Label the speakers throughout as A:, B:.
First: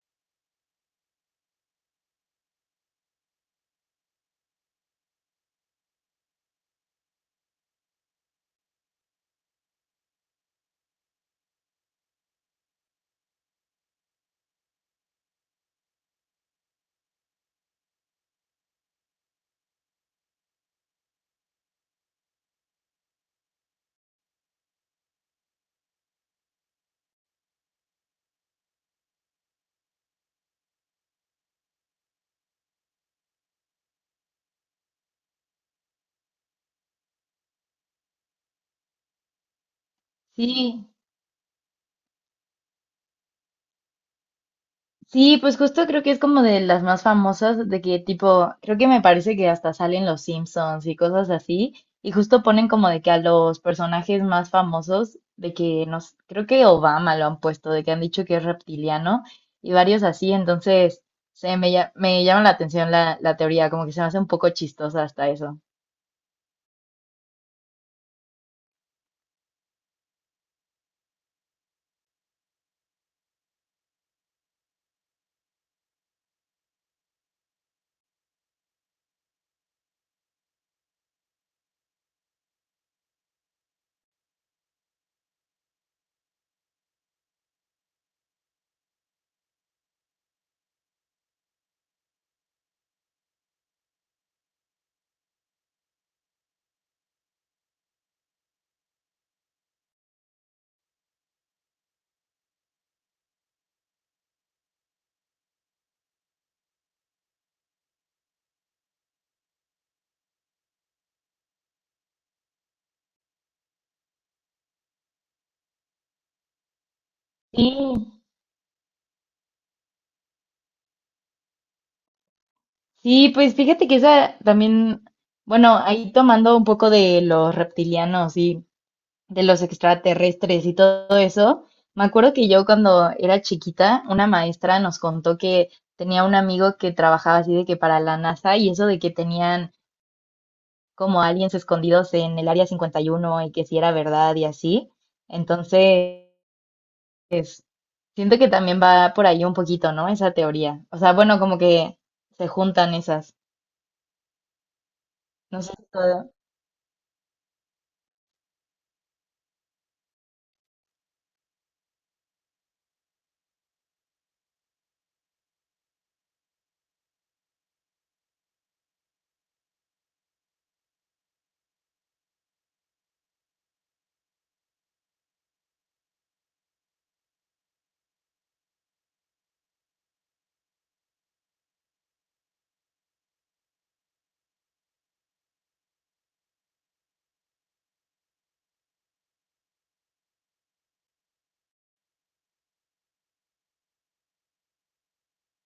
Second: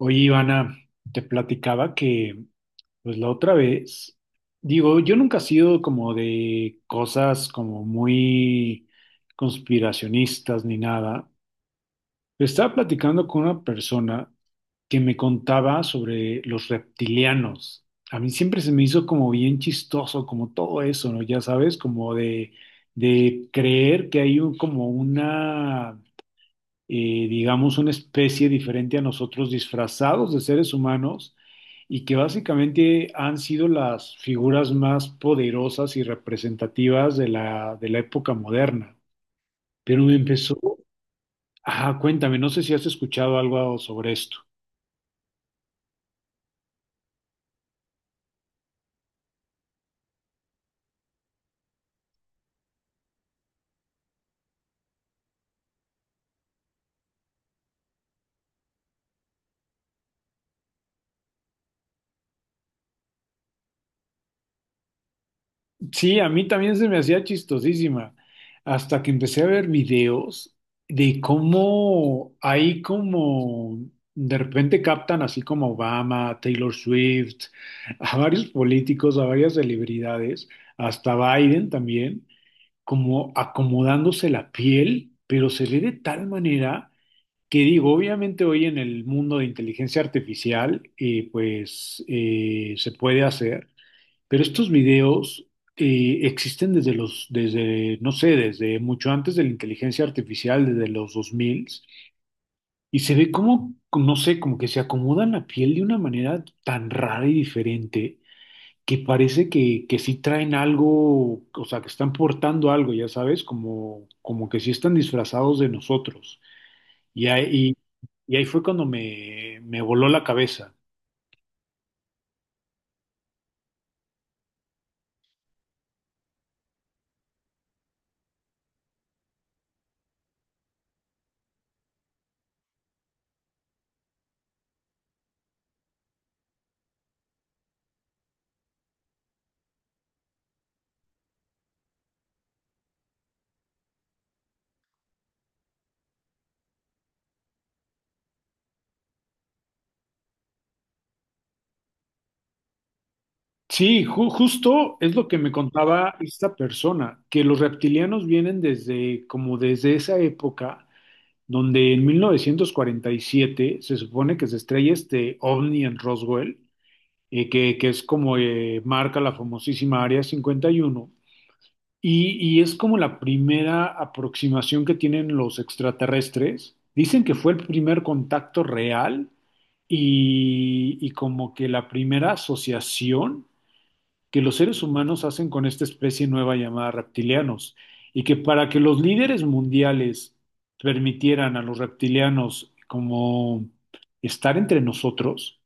A: Oye, Ivana, te platicaba que, pues la otra vez, digo, yo nunca he sido como de cosas como muy conspiracionistas ni nada. Estaba platicando con una persona que me contaba sobre los reptilianos. A mí siempre se me hizo como bien chistoso, como todo eso, ¿no? Ya sabes, como de creer que hay como una digamos, una especie diferente a nosotros, disfrazados de seres humanos, y que básicamente han sido las figuras más poderosas y representativas de la época moderna. Pero me empezó,
B: Sí,
A: ah, cuéntame, no sé si has escuchado algo sobre esto.
B: sí, pues justo creo que es como de las más famosas, de que tipo, creo que me parece que hasta salen los Simpsons y cosas así, y justo ponen como de que a los personajes más famosos, de que nos, creo que Obama lo han puesto, de que han dicho que es reptiliano y varios así, entonces me llama la atención la teoría, como que se me hace un poco chistosa hasta eso.
A: Sí, a mí también se me hacía chistosísima, hasta que empecé a ver videos de cómo hay como, de repente captan así como a Obama, a Taylor Swift, a varios políticos, a varias celebridades, hasta Biden también, como acomodándose la piel, pero se ve de tal manera que digo, obviamente hoy en el mundo de inteligencia artificial, pues se puede hacer. Pero estos videos existen desde, no sé, desde mucho antes de la inteligencia artificial, desde los 2000, y se ve como, no sé, como que se acomodan la piel de una manera tan rara y diferente que parece que sí traen algo, o sea, que están portando algo, ya sabes, como, como que sí están disfrazados de nosotros. Y
B: Sí,
A: ahí, y ahí fue cuando me voló la cabeza.
B: sí, pues fíjate que esa también, bueno, ahí tomando un poco de los reptilianos, sí. De los extraterrestres y todo eso. Me acuerdo que yo cuando era chiquita, una maestra nos contó que tenía un amigo que trabajaba así de que para la NASA y eso de que tenían como aliens escondidos en el Área 51 y uno y que si era verdad y así. Entonces, siento que también va por ahí un poquito, ¿no? Esa teoría. O sea, bueno, como que se juntan esas.
A: Sí, justo es lo que me
B: No sé si
A: contaba
B: todo.
A: esta persona, que los reptilianos vienen desde, como desde esa época, donde en 1947 se supone que se estrella este ovni en Roswell, que es como marca la famosísima Área 51, y, uno, y es como la primera aproximación que tienen los extraterrestres. Dicen que fue el primer contacto real y como que la primera asociación que los seres humanos hacen con esta especie nueva llamada reptilianos, y que para que los líderes mundiales permitieran a los reptilianos como estar entre nosotros,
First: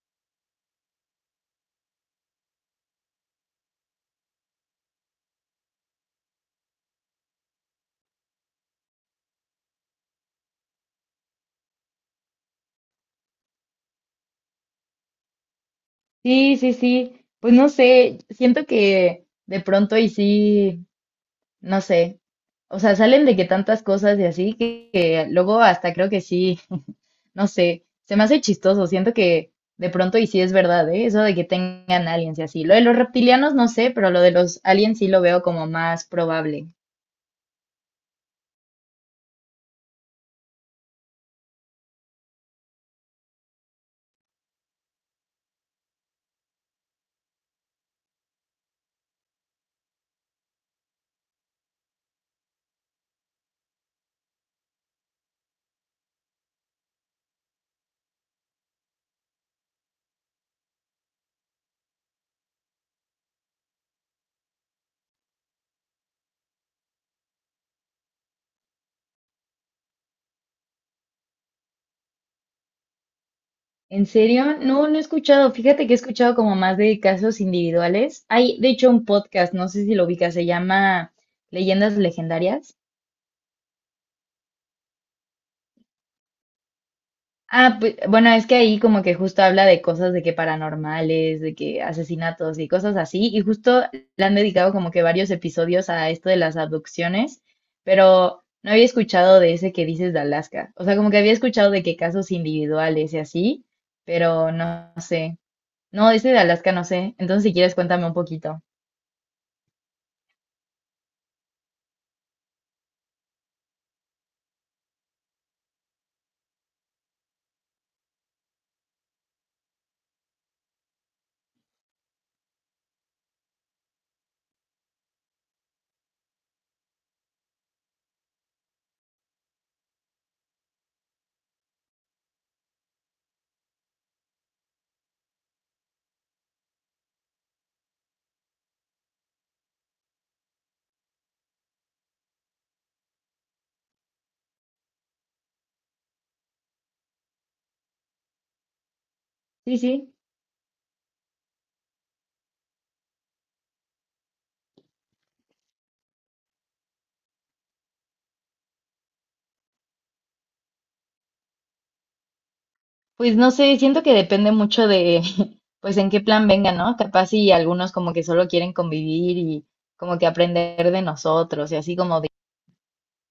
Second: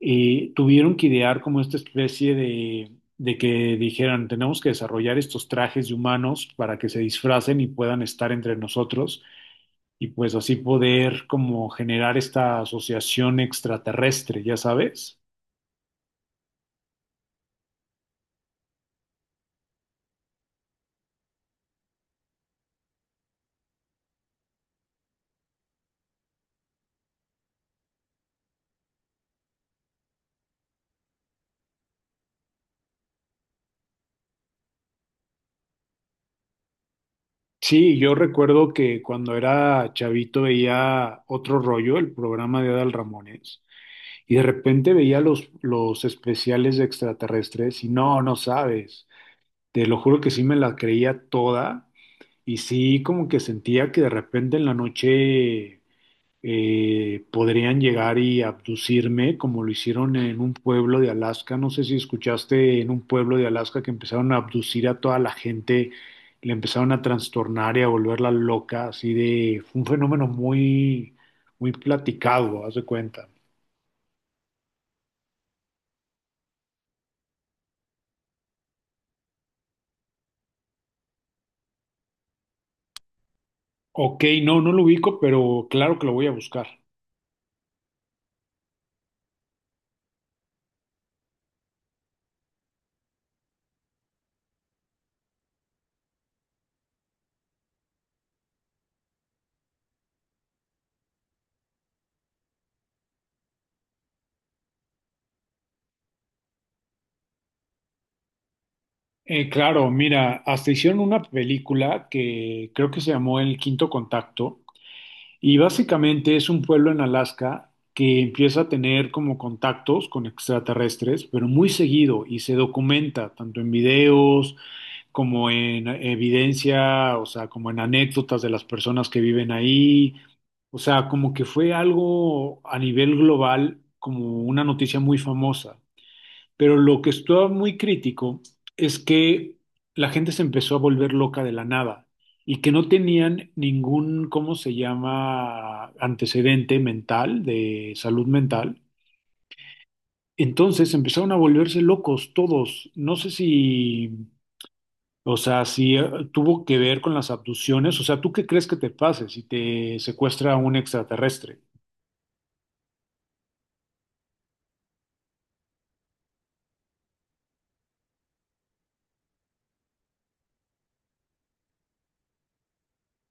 A: tuvieron que idear como esta especie de que dijeran, tenemos que desarrollar estos trajes de humanos para que se disfracen y puedan estar entre nosotros y pues así poder como generar esta asociación extraterrestre, ya sabes.
B: Sí, sí, sí. Pues no sé, siento que de pronto y sí. No sé. O sea, salen de que tantas cosas y así que luego hasta creo que sí, no sé, se me hace chistoso, siento que de pronto y sí es verdad, ¿eh? Eso de que tengan aliens y así. Lo de los reptilianos no sé, pero lo de los aliens sí lo veo como más probable.
A: Sí, yo recuerdo que cuando era chavito veía otro rollo, el programa de Adal Ramones, y de repente veía los especiales de extraterrestres y no, no sabes, te lo juro que sí me la creía toda y sí como que sentía que de repente en la noche podrían llegar y abducirme como lo hicieron en un pueblo de Alaska. No sé si escuchaste en un pueblo de Alaska que empezaron a abducir a toda la gente, le empezaron a trastornar y a volverla loca, así de, fue un fenómeno muy, muy platicado, haz de cuenta.
B: ¿En serio? No, no he escuchado. Fíjate que he escuchado como más de casos individuales. Hay, de hecho, un podcast, no sé si lo ubicas, se llama Leyendas Legendarias.
A: Ok, no, no lo ubico, pero claro que lo voy a buscar.
B: Ah, pues, bueno, es que ahí como que justo habla de cosas de que paranormales, de que asesinatos y cosas así, y justo le han dedicado como que varios episodios a esto de las abducciones, pero no había escuchado de ese que dices de Alaska. O sea, como que había escuchado de que casos individuales y así, pero no sé. No, ese de Alaska no sé. Entonces, si quieres, cuéntame un poquito.
A: Claro, mira, hasta hicieron una película que creo que se llamó El Quinto Contacto. Y básicamente es un pueblo en Alaska que empieza a tener como contactos con extraterrestres, pero muy seguido y se documenta tanto en videos como en evidencia, o sea, como en anécdotas de las personas que viven ahí. O sea, como que fue algo a nivel global, como una noticia muy famosa. Pero lo que estuvo muy crítico es que la gente se empezó a volver loca de la nada y que no tenían ningún, ¿cómo se llama?, antecedente mental, de salud mental.
B: Sí, sí.
A: Entonces empezaron a volverse locos todos. No sé si, o sea, si tuvo que ver con las abducciones. O sea, ¿tú qué crees que te pase si te secuestra un extraterrestre?
B: Pues no sé, siento que depende mucho de, pues en qué plan venga, ¿no? Capaz y algunos como que solo quieren convivir y como que aprender de nosotros y así como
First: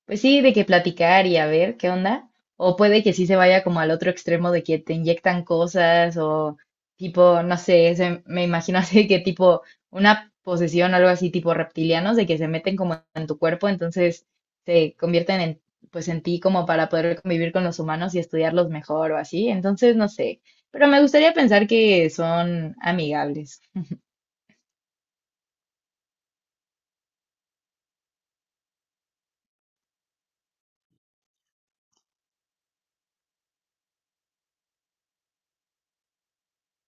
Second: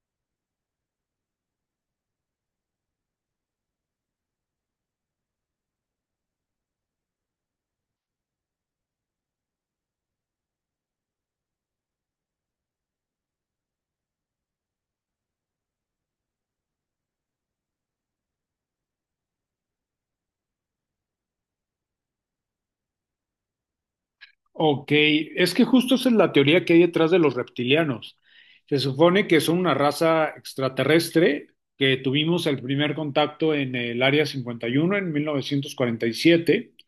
B: pues sí, de que platicar y a ver qué onda. O puede que sí se vaya como al otro extremo de que te inyectan cosas o tipo, no sé, me imagino así que tipo una posesión o algo así tipo reptilianos de que se meten como en tu cuerpo, entonces se convierten en, pues en ti como para poder convivir con los humanos y estudiarlos mejor o así. Entonces, no sé, pero me gustaría pensar que son amigables.
A: Ok, es que justo esa es la teoría que hay detrás de los reptilianos. Se supone que son una raza extraterrestre que tuvimos el primer contacto en el Área 51 en 1947 y siete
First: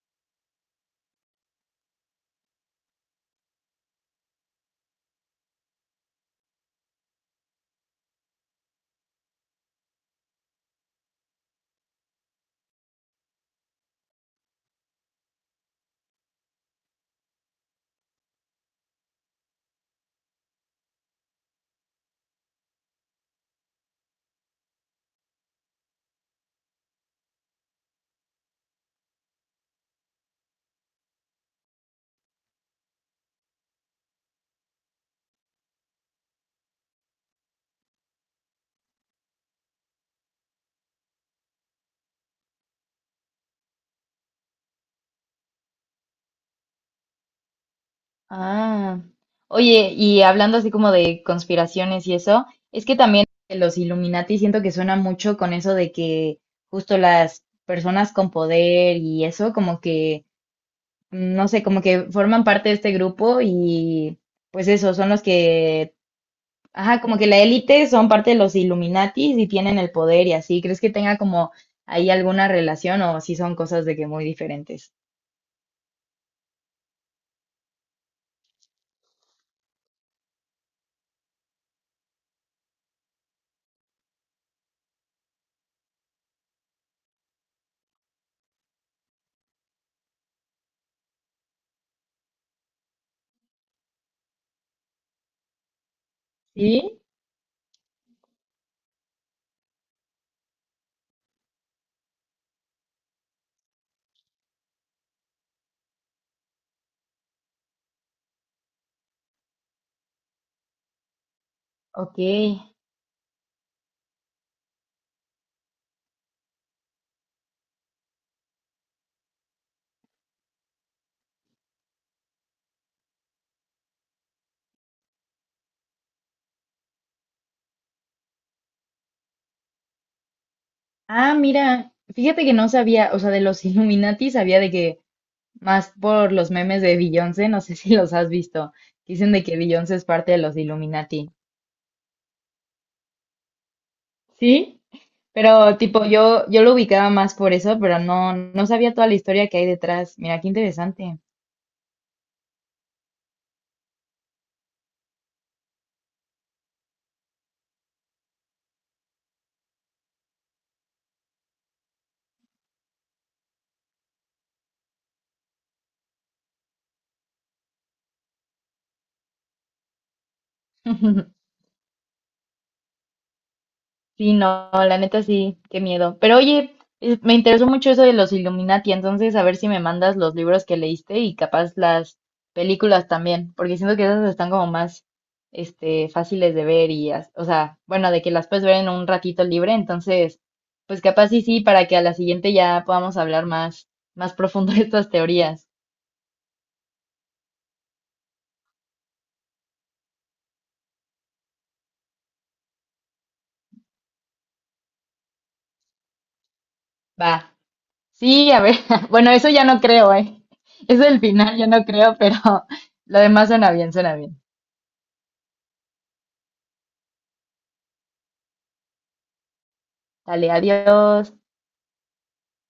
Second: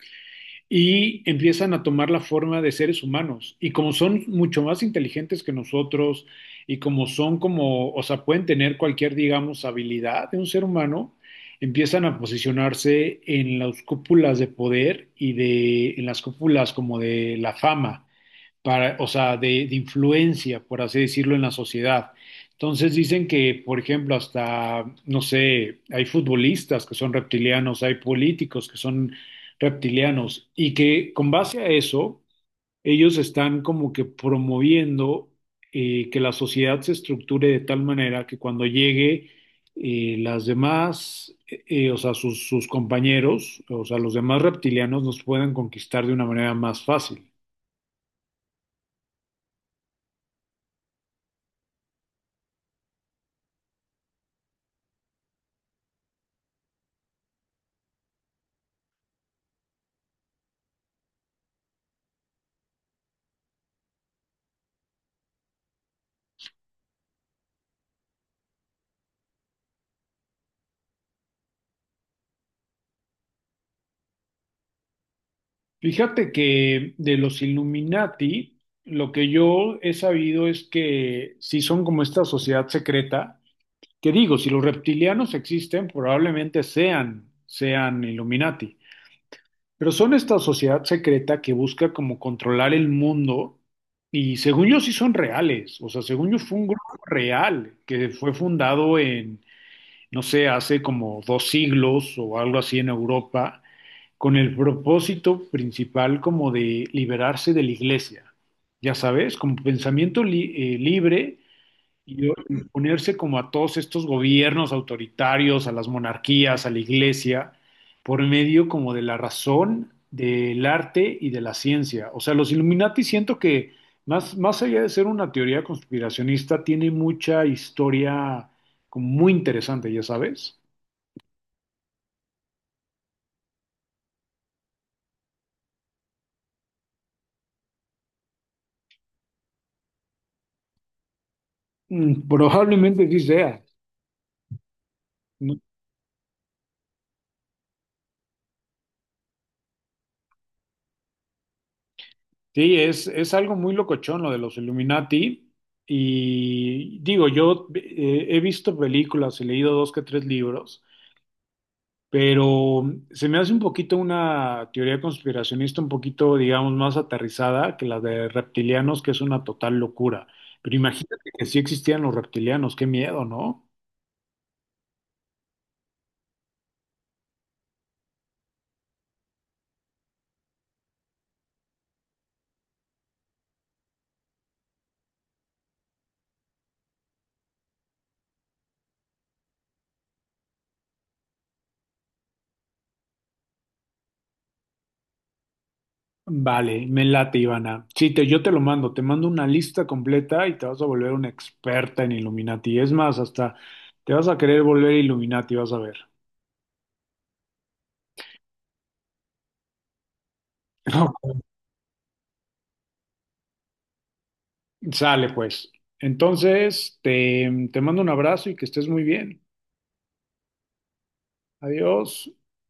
A: y empiezan a tomar la forma de seres humanos. Y como son mucho más inteligentes que nosotros y como son como, o sea, pueden tener cualquier, digamos, habilidad de un ser humano, empiezan a posicionarse en las cúpulas de poder y de, en las cúpulas como de la fama para, o sea, de, influencia, por así decirlo, en la sociedad. Entonces dicen que, por ejemplo, hasta, no sé, hay futbolistas que son reptilianos, hay políticos que son reptilianos, y que con base a eso, ellos están como que promoviendo que la sociedad se estructure de tal manera que cuando llegue las demás, o sea, sus compañeros, o sea, los demás reptilianos nos puedan conquistar de una manera más fácil.
B: Ah, oye, y hablando así como de conspiraciones y eso, es que también los Illuminati siento que suena mucho con eso de que justo las personas con poder y eso, como que, no sé, como que forman parte de este grupo y pues eso, son los que, ajá, como que la élite son parte de los Illuminati y tienen el poder y así. ¿Crees que tenga como ahí alguna relación o si son cosas de que muy diferentes?
A: Fíjate que de los Illuminati, lo que yo he sabido es que sí son como esta sociedad secreta, que digo, si los reptilianos existen, probablemente sean Illuminati, pero son esta sociedad secreta que busca como controlar el mundo y según yo sí son reales, o sea, según yo fue un grupo
B: Sí,
A: real que fue fundado en, no sé, hace como dos siglos o algo así en Europa con el propósito principal como de liberarse de la iglesia, ya sabes, como pensamiento libre
B: ok.
A: y ponerse como a todos estos gobiernos autoritarios, a las monarquías, a la iglesia, por medio como de la razón, del arte y de la ciencia. O sea, los Illuminati siento que más allá de ser una teoría conspiracionista, tiene mucha historia como muy interesante, ya sabes.
B: Ah, mira, fíjate que no sabía, o sea, de los Illuminati sabía de que más por los memes de Beyoncé, no sé si los has visto, que dicen de que Beyoncé es parte de los Illuminati.
A: Mm. Probablemente sí sea.
B: Sí,
A: ¿No?
B: pero tipo yo lo ubicaba más por eso, pero no sabía toda la historia que hay detrás. Mira, qué interesante.
A: Sí, es algo muy locochón lo de los Illuminati. Y digo, yo he visto películas, he leído dos que tres libros, pero se me hace un poquito una teoría conspiracionista, un poquito, digamos, más aterrizada que la de reptilianos, que es una total locura. Pero imagínate que sí existían los reptilianos, qué miedo, ¿no?
B: Sí, no, la neta sí, qué miedo. Pero oye, me interesó mucho eso de los Illuminati, entonces a ver si me mandas los libros que leíste y capaz las películas también, porque siento que esas están como más, este, fáciles de ver y, o sea, bueno, de que las puedes ver en un ratito libre, entonces, pues capaz sí, sí, para que a la siguiente ya podamos hablar más, más profundo de estas teorías.
A: Vale, me late, Ivana. Sí, yo te lo mando, te mando una lista completa y te vas a volver una experta en Illuminati. Es más, hasta te vas a querer volver Illuminati, vas a ver.
B: Va. Sí, a ver, bueno, eso ya no creo, ¿eh? Eso del final ya no creo, pero lo demás suena bien, suena bien.
A: Sale, pues. Entonces, te mando un abrazo y que estés muy bien.
B: Dale, adiós.
A: Adiós.